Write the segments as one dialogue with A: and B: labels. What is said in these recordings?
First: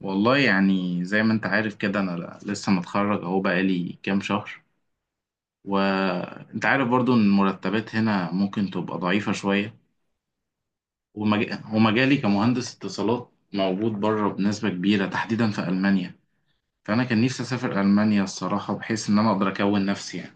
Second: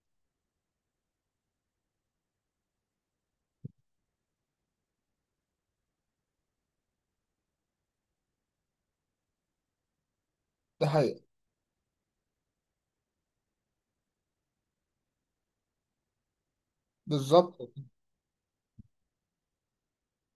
A: والله يعني زي ما انت عارف كده، انا لسه متخرج اهو بقالي كام شهر. وانت عارف برضو ان المرتبات هنا ممكن تبقى ضعيفة شوية.
B: ده حقيقي.
A: ومجالي كمهندس اتصالات موجود بره بنسبة كبيرة تحديدا في ألمانيا. فأنا كان نفسي
B: بالظبط،
A: أسافر ألمانيا الصراحة، بحيث إن أنا أقدر أكون نفسي يعني.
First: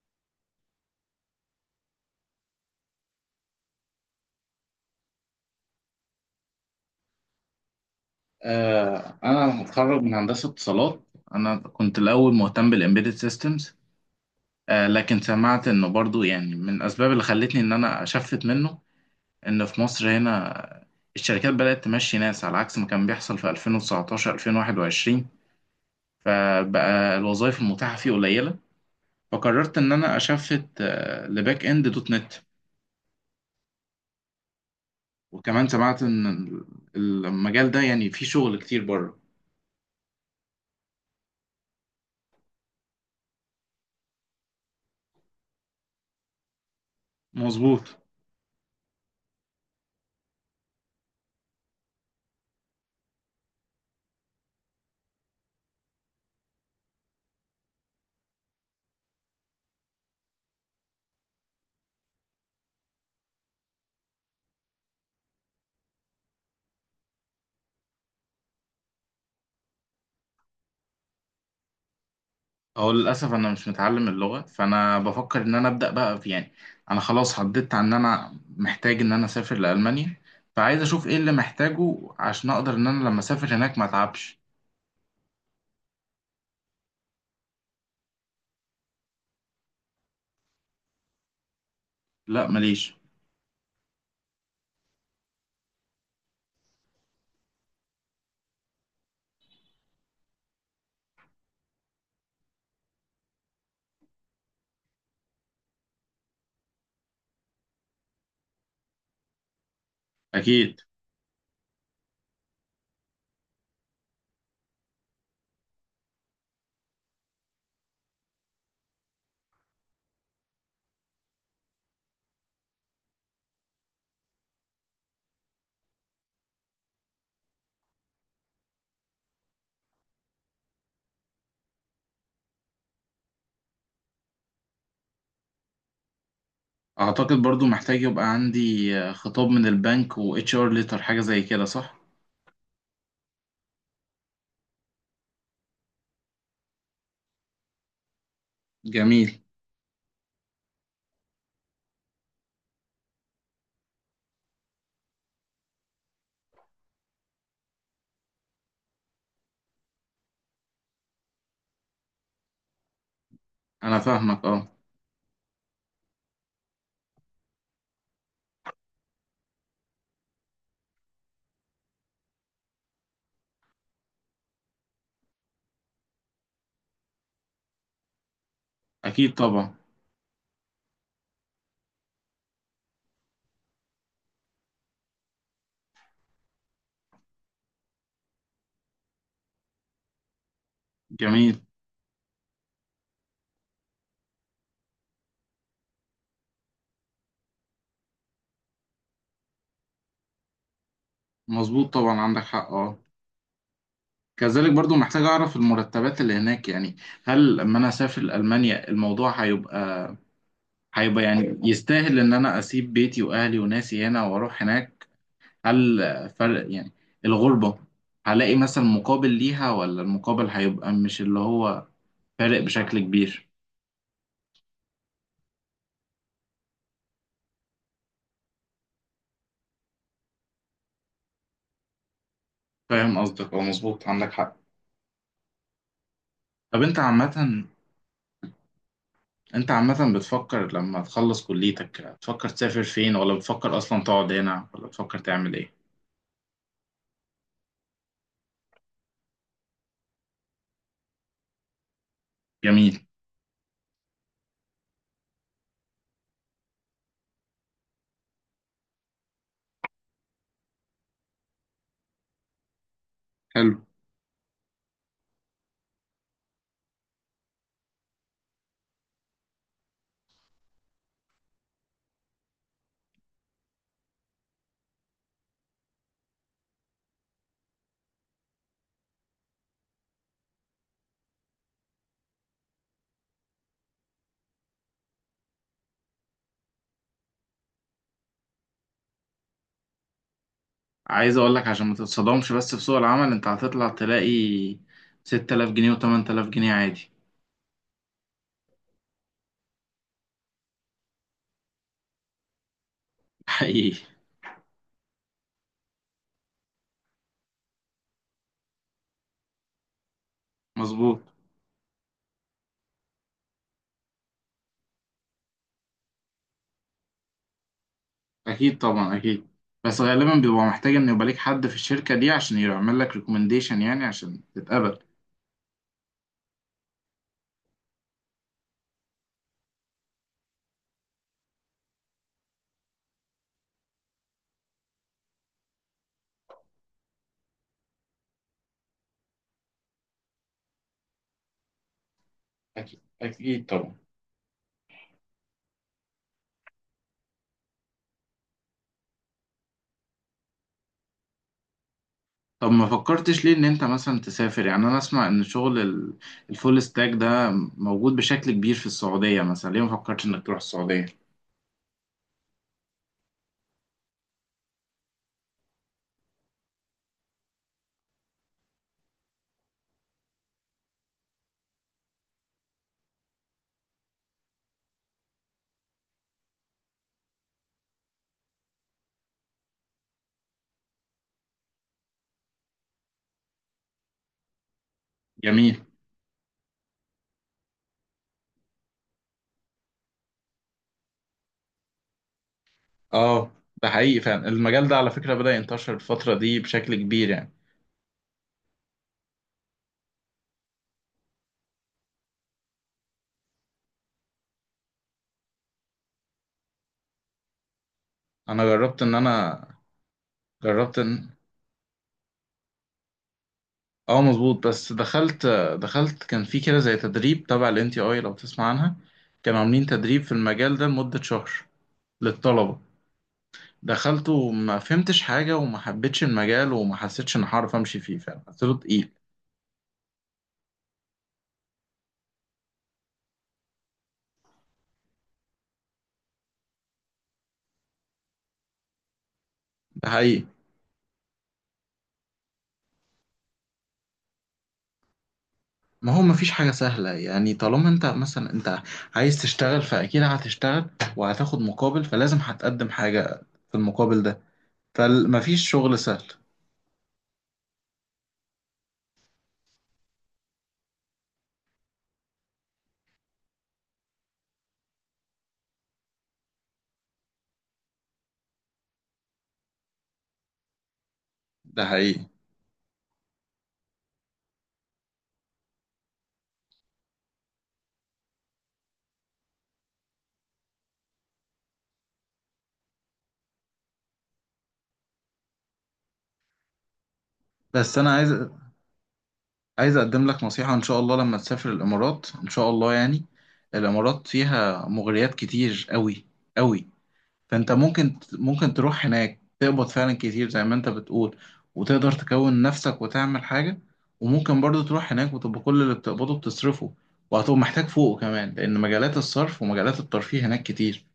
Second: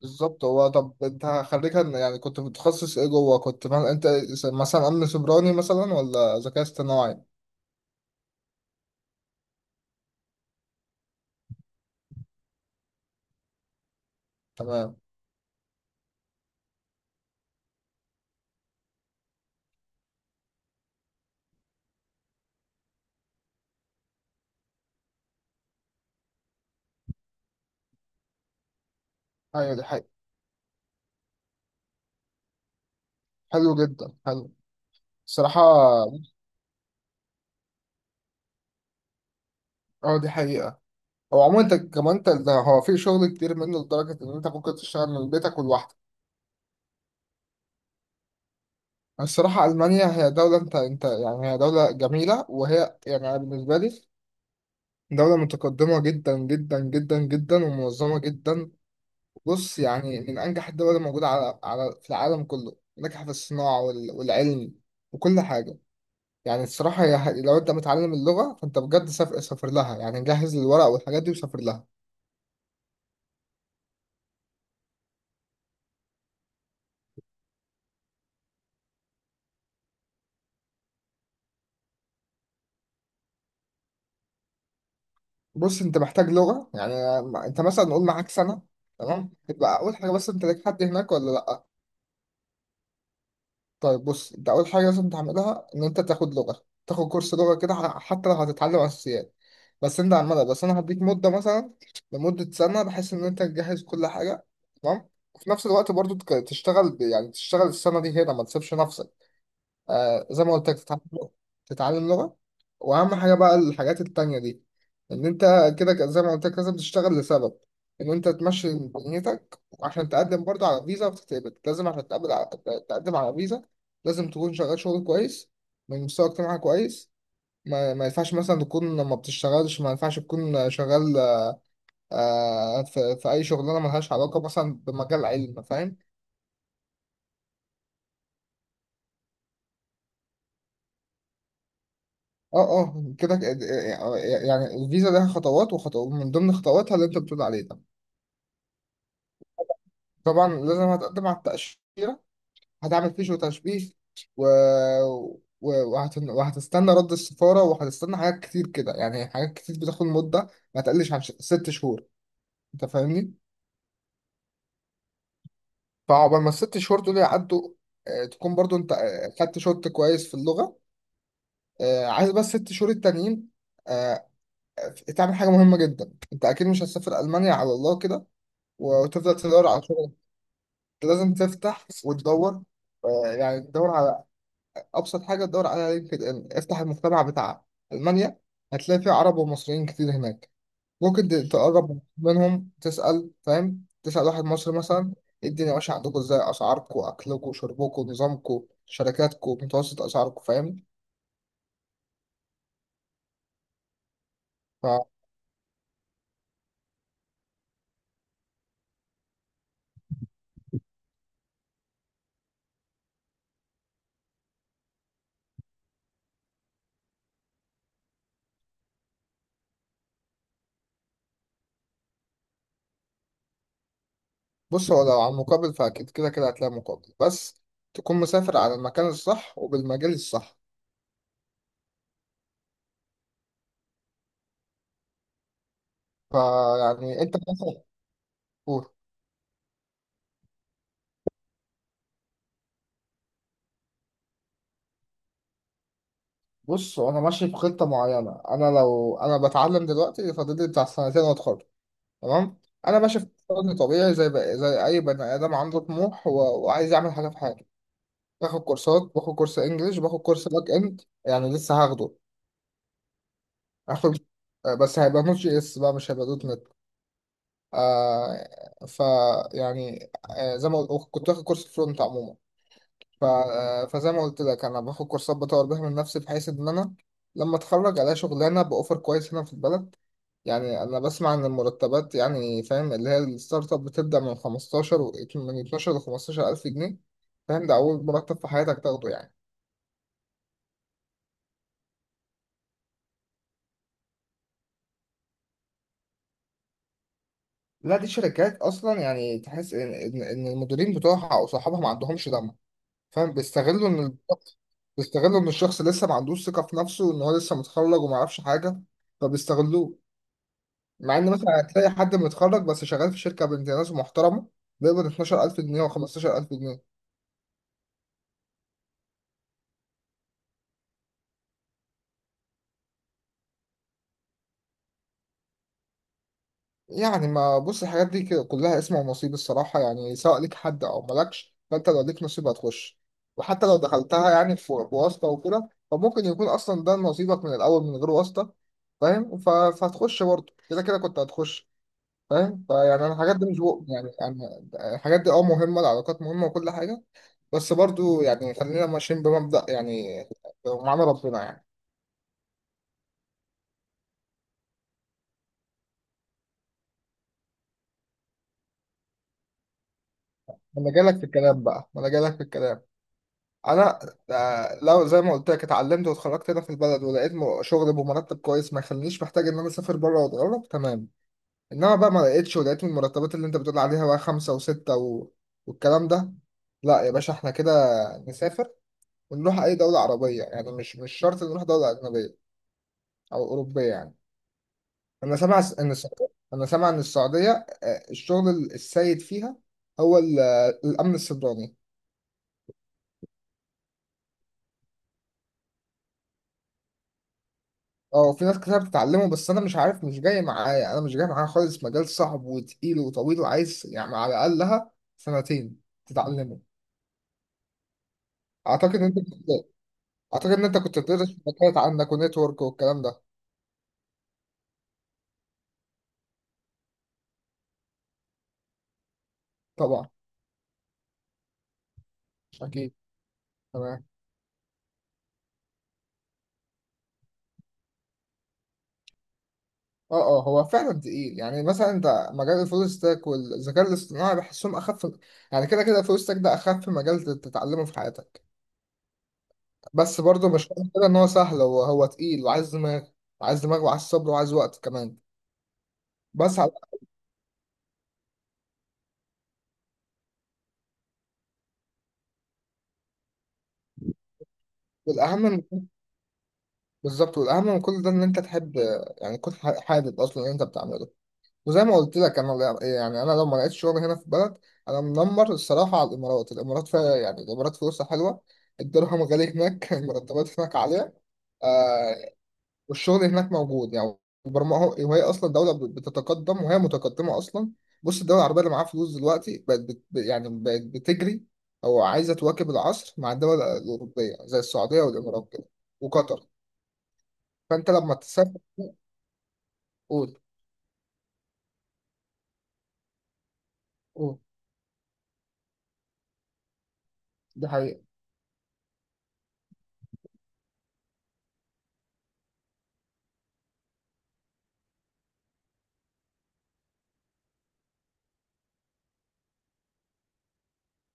B: بالظبط. هو طب انت خريجها، يعني كنت متخصص ايه جوه؟ كنت فاهم انت مثلا امن سيبراني مثلا ولا ذكاء اصطناعي؟
A: آه، أنا متخرج من هندسة اتصالات. أنا كنت الأول مهتم بالإمبيدد سيستمز. آه،
B: تمام.
A: لكن سمعت إنه برضو يعني من الأسباب اللي خلتني إن أنا أشفت منه، إن في مصر هنا الشركات بدأت تمشي ناس على عكس ما كان بيحصل في 2019 2021. فبقى الوظائف المتاحة فيه قليلة.
B: ايوه
A: فقررت
B: دي
A: إن
B: حقيقة.
A: أنا أشفت لباك إند دوت نت.
B: حلو جدا، حلو الصراحة.
A: وكمان سمعت إن المجال ده يعني فيه شغل كتير بره.
B: اه دي حقيقة. هو عموما انت كمان، انت ده هو في شغل كتير منه لدرجة ان انت ممكن تشتغل من بيتك ولوحدك.
A: مظبوط.
B: الصراحة ألمانيا هي دولة، انت يعني هي دولة جميلة، وهي يعني أنا بالنسبة لي دولة متقدمة جدا جدا جدا جدا ومنظمة جدا. بص، يعني من أنجح الدول الموجودة على في العالم كله، ناجحة في الصناعة والعلم وكل حاجة. يعني الصراحة هي لو أنت متعلم اللغة فأنت بجد سافر، سافر لها. يعني جهز الورق والحاجات دي وسافر لها.
A: هو للأسف أنا مش متعلم اللغة، فأنا بفكر إن أنا أبدأ بقى في يعني. أنا خلاص حددت عن إن أنا محتاج إن أنا أسافر لألمانيا. فعايز أشوف إيه اللي محتاجه عشان أقدر إن أنا لما أسافر هناك ما أتعبش.
B: بص أنت محتاج لغة، يعني أنت مثلا نقول معاك سنة، تمام؟ تبقى أول حاجة، بس أنت ليك حد هناك ولا لأ؟
A: لا ماليش.
B: طيب بص، انت اول حاجه لازم تعملها ان انت تاخد لغه، تاخد كورس لغه كده. حتى لو هتتعلم اساسيات، بس انت على المدى، انا هديك مده مثلا لمده سنه بحيث ان انت تجهز كل حاجه. تمام؟ وفي نفس الوقت برضو تشتغل، يعني تشتغل السنه دي هنا، ما تسيبش نفسك. آه زي ما قلت لك،
A: اكيد.
B: تتعلم لغة، تتعلم لغة. وأهم حاجة بقى الحاجات التانية دي، إن أنت كده، زي ما قلت لك لازم تشتغل لسبب إن أنت تمشي دنيتك، وعشان تقدم برضه على فيزا وتتقبل. لازم عشان تقبل على... تقدم على فيزا، لازم تكون شغال شغل كويس، من مستوى اجتماعي كويس. ما ينفعش مثلا تكون ما بتشتغلش، ما ينفعش تكون شغال في أي شغلانة ملهاش علاقة مثلا بمجال علم، فاهم؟
A: اعتقد برضو محتاج يبقى عندي خطاب من البنك و اتش ار ليتر حاجه زي كده، صح؟
B: اه اه، كده، يعني الفيزا لها خطوات، وخطوات من ضمن خطواتها اللي انت بتقول عليه ده.
A: جميل.
B: طبعا لازم هتقدم على التأشيرة، هتعمل فيزيو تشبيه، و... وهتستنى رد السفارة، وهتستنى حاجات كتير كده. يعني حاجات كتير بتاخد مدة ما تقلش عن ست شهور، انت فاهمني؟
A: انا فاهمك اه.
B: فعقبال ما الست شهور دول يعدوا، تكون برضو انت خدت شوط كويس في اللغة. عايز بس ست شهور التانيين آه، تعمل حاجة مهمة جدا. انت اكيد مش هتسافر ألمانيا على الله كده
A: اكيد
B: وتفضل تدور
A: طبعا.
B: على شغل. انت لازم تفتح وتدور، يعني تدور على ابسط حاجه، تدور على لينكد ان، افتح المجتمع بتاع المانيا، هتلاقي فيه عرب ومصريين كتير هناك. ممكن
A: جميل.
B: تقرب منهم تسال، فاهم؟ تسال واحد مصري مثلا، إيه الدنيا ماشيه عندكم؟ ازاي اسعاركم، اكلكم، شربكم، نظامكم، شركاتكم، متوسط اسعاركم، فاهم؟
A: مظبوط طبعا عندك حق اه. كذلك برضو محتاج اعرف المرتبات اللي هناك يعني. هل لما انا اسافر المانيا الموضوع هيبقى يعني يستاهل ان انا اسيب بيتي واهلي وناسي هنا واروح هناك؟ هل فرق يعني الغربه هلاقي مثلا مقابل ليها، ولا المقابل هيبقى مش اللي هو فارق بشكل كبير؟
B: فبص، هو لو على المقابل، فاكيد كده كده هتلاقي مقابل، بس تكون مسافر على المكان الصح وبالمجال الصح.
A: فاهم قصدك اه، مظبوط عندك حق. طب انت
B: فيعني انت
A: عامة،
B: مثلا...
A: بتفكر لما تخلص كليتك تفكر تسافر فين، ولا بتفكر اصلا تقعد هنا، ولا بتفكر تعمل ايه؟
B: بص، هو انا ماشي في خطه معينه. انا لو انا بتعلم دلوقتي، فاضل لي بتاع سنتين واتخرج، تمام؟ انا
A: جميل.
B: ماشي في وضع طبيعي زي بقى زي اي بني ادم، عنده طموح وعايز يعمل حاجه في حياته. باخد كورسات، باخد كورس انجليش، باخد كورس باك اند يعني لسه هاخده.
A: حلو.
B: هاخد بس هيبقى نوت جي اس بقى، مش هيبقى دوت نت. آه ف يعني آه زي ما قلت كنت واخد كورس فرونت عموما. ف... آه فزي ما قلت لك انا باخد كورسات بطور بيها من نفسي، بحيث ان انا لما اتخرج الاقي شغلانه باوفر كويس هنا في البلد. يعني انا بسمع ان المرتبات يعني فاهم، اللي هي الستارت اب بتبدا من 15 من 12 ل 15 الف جنيه، فاهم؟ ده اول مرتب في حياتك تاخده يعني.
A: عايز اقول لك عشان ما تتصدمش، بس في سوق العمل انت هتطلع تلاقي 6000 جنيه و8000 جنيه عادي.
B: لا دي شركات اصلا يعني تحس ان إن المديرين بتوعها او صحابها ما عندهمش دم، فاهم؟
A: حقيقي.
B: بيستغلوا ان الشخص لسه ما عندوش ثقه في نفسه، ان هو لسه متخرج وما يعرفش حاجه، فبيستغلوه. مع
A: مظبوط.
B: ان مثلا هتلاقي حد متخرج بس شغال في شركه بنت ناس محترمه، بيقبض 12000 جنيه و15000 جنيه
A: اكيد طبعا اكيد. بس غالبا بيبقى محتاج ان يبقى ليك حد في الشركة دي عشان يعمل لك ريكومنديشن يعني عشان تتقبل.
B: يعني. ما بص، الحاجات دي كده كلها اسم ونصيب الصراحة. يعني سواء ليك حد أو مالكش، فأنت لو ليك نصيب هتخش. وحتى لو دخلتها يعني في بواسطة وكده، فممكن يكون أصلا ده نصيبك من الأول من غير واسطة، فاهم؟ فهتخش برضه، كده كده كنت هتخش، فاهم؟ فيعني
A: أكيد
B: أنا الحاجات دي مش
A: أكيد
B: بق...
A: طبعا.
B: يعني يعني الحاجات دي أه مهمة، العلاقات مهمة وكل حاجة. بس برضه يعني خلينا ماشيين بمبدأ يعني، معانا ربنا يعني.
A: طب ما فكرتش ليه ان انت مثلا تسافر؟ يعني انا اسمع ان شغل الفول ستاك ده موجود بشكل كبير في السعودية، مثلا ليه ما فكرتش انك تروح
B: ما أنا
A: السعودية؟
B: جالك في الكلام بقى، ما أنا جالك في الكلام. انا آه، لو زي ما قلت لك اتعلمت واتخرجت هنا في البلد، ولقيت شغل بمرتب كويس ما يخلينيش محتاج ان انا اسافر بره واتغرب، تمام. انما بقى ما لقيتش، ولقيت من المرتبات اللي انت بتقول عليها بقى خمسة وستة والكلام ده، لا يا باشا احنا كده نسافر، ونروح اي دولة عربية. يعني مش مش شرط نروح دولة اجنبية او اوروبية يعني. انا سامع س-
A: جميل
B: ان السعودية انا سامع ان السعودية الشغل السيد فيها هو الامن السيبراني.
A: اه. ده حقيقي فعلا، المجال ده على فكرة بدأ ينتشر الفترة دي بشكل كبير يعني.
B: اه في ناس كتير بتتعلمه، بس انا مش عارف، مش جاي معايا، انا مش جاي معايا خالص. مجال صعب وتقيل وطويل، وعايز يعني على الاقلها سنتين تتعلمه. اعتقد ان انت
A: انا
B: كنت اعتقد ان انت
A: جربت
B: كنت بتدرس
A: ان
B: شبكات عندك ونتورك والكلام ده.
A: اه مظبوط، بس دخلت كان في كده زي تدريب تبع ال NTI لو تسمع عنها. كانوا عاملين
B: طبعا،
A: تدريب في المجال ده لمدة شهر للطلبة.
B: اكيد، تمام.
A: دخلته وما فهمتش حاجة وما حبيتش المجال وما حسيتش إن هعرف أمشي فيه، فعلا حسيته تقيل.
B: اه اه، هو فعلا تقيل. يعني مثلا انت، مجال الفول ستاك والذكاء الاصطناعي، بحسهم اخف. يعني كده كده الفول ستاك ده اخف مجال تتعلمه في حياتك.
A: ده
B: بس
A: حقيقي.
B: برضه مش معنى كده ان هو سهل، هو تقيل وعايز دماغ، وعايز دماغ وعايز صبر وعايز وقت كمان.
A: ما هو مفيش
B: بس
A: حاجة
B: على
A: سهلة يعني، طالما أنت مثلا أنت عايز تشتغل فأكيد هتشتغل وهتاخد مقابل، فلازم هتقدم حاجة في المقابل ده،
B: والأهم من...
A: فمفيش شغل سهل.
B: بالظبط، والاهم من كل ده ان انت تحب، يعني تكون حابب اصلا اللي انت بتعمله. وزي ما قلت لك انا، يعني انا لو ما لقيتش شغل هنا في البلد، انا منمر الصراحه على الامارات. الامارات فيها يعني، الامارات فلوسها حلوه، الدرهم غالي هناك المرتبات هناك عاليه
A: ده
B: آه،
A: حقيقي.
B: والشغل هناك موجود يعني، البرمجه. وهي اصلا دوله بتتقدم، وهي متقدمه اصلا. بص الدول العربيه اللي معاها فلوس دلوقتي بقت يعني بقت بتجري او عايزه تواكب العصر مع الدول الاوروبيه، زي السعوديه والامارات كده وقطر. فانت
A: بس أنا
B: لما
A: عايز،
B: تسافر...
A: أقدم
B: قول،
A: لك نصيحة إن شاء الله، لما تسافر الإمارات إن شاء الله يعني. الإمارات
B: قول.
A: فيها مغريات كتير أوي أوي.
B: دي
A: فانت
B: حقيقة.
A: ممكن، تروح هناك تقبض فعلا كتير زي ما انت بتقول، وتقدر تكون نفسك وتعمل حاجة. وممكن برضو تروح هناك وتبقى كل اللي بتقبضه بتصرفه، وهتبقى محتاج فوقه كمان لأن مجالات الصرف ومجالات الترفيه هناك كتير.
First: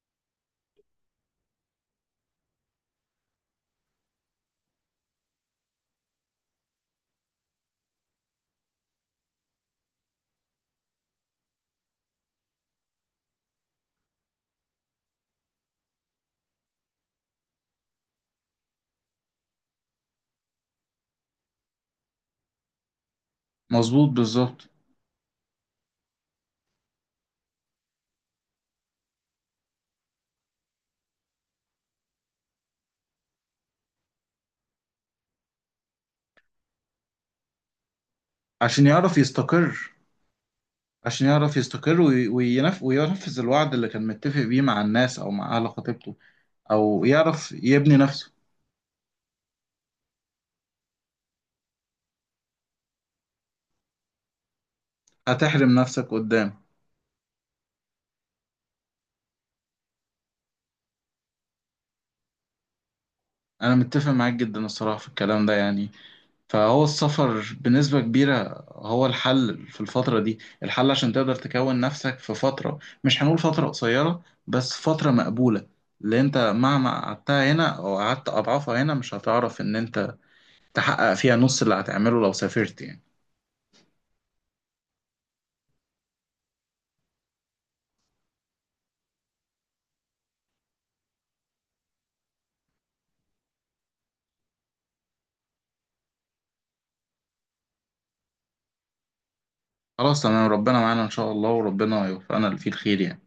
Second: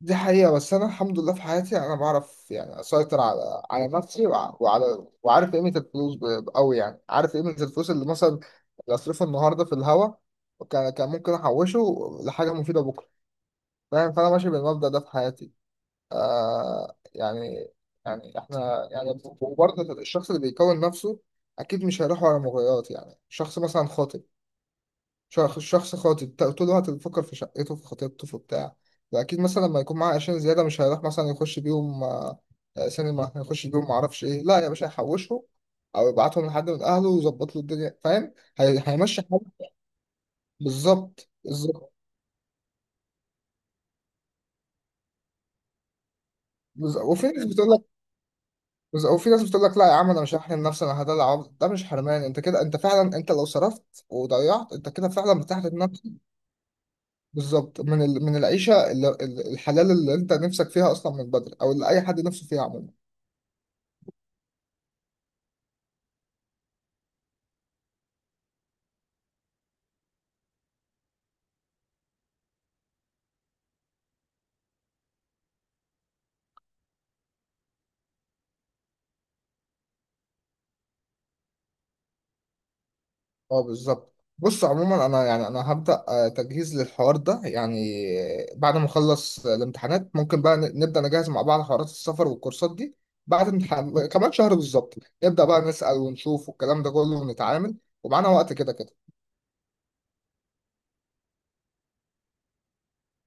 B: دي حقيقة، بس أنا الحمد لله في حياتي أنا بعرف يعني أسيطر على نفسي، وع- وعلى وعارف قيمة الفلوس أوي، يعني عارف قيمة الفلوس اللي مثلا اللي أصرفها النهاردة في الهوا، كان كان ممكن أحوشه لحاجة مفيدة بكرة، فاهم؟ فأنا ماشي بالمبدأ ده في حياتي آه. إحنا يعني، وبرضه الشخص اللي بيكون نفسه أكيد مش هيروح ورا مغريات. يعني شخص مثلا
A: مظبوط
B: خاطب،
A: بالظبط.
B: شخص خاطب، طول الوقت بيفكر في شقته، في خطيبته، في بتاع. فأكيد مثلا لما يكون معاه عشان زيادة، مش هيروح مثلا يخش بيهم سينما، هيخش بيهم معرفش إيه. لا يا باشا هيحوشهم، أو يبعتهم لحد من أهله ويظبط له الدنيا، فاهم؟
A: عشان يعرف
B: هيمشي حاله.
A: يستقر. عشان
B: بالظبط،
A: يعرف
B: بالظبط.
A: يستقر وينفذ الوعد اللي كان متفق بيه مع الناس أو مع أهل خطيبته،
B: بز-
A: أو
B: وفي ناس
A: يعرف
B: بتقول لك
A: يبني نفسه.
B: وفي ناس بتقول لك لا يا عم، انا مش هحرم نفسي، انا هدلع عمري. ده مش حرمان، انت كده انت فعلا، انت لو صرفت وضيعت انت كده فعلا
A: هتحرم
B: بتحرم
A: نفسك
B: نفسك.
A: قدام.
B: بالظبط، من العيشه الحلال اللي انت نفسك فيها اصلا من بدري، او اللي اي حد نفسه فيها عموما.
A: أنا متفق معاك جدا الصراحة في الكلام ده يعني. فهو السفر بنسبة كبيرة هو الحل في الفترة دي، الحل عشان تقدر تكون نفسك في فترة مش هنقول فترة قصيرة بس فترة مقبولة، اللي انت مهما قعدتها هنا او قعدت اضعافها هنا مش هتعرف ان انت تحقق فيها نص اللي هتعمله لو سافرت يعني.
B: اه بالظبط. بص عموما انا يعني انا هبدا تجهيز للحوار ده يعني. بعد ما اخلص الامتحانات، ممكن بقى نبدا نجهز مع بعض حوارات السفر والكورسات دي، بعد امتحان كمان شهر بالظبط. نبدا بقى نسال ونشوف والكلام ده كله ونتعامل، ومعانا وقت كده كده.
A: خلاص تمام، ربنا معانا ان شاء الله وربنا يوفقنا اللي فيه الخير يعني.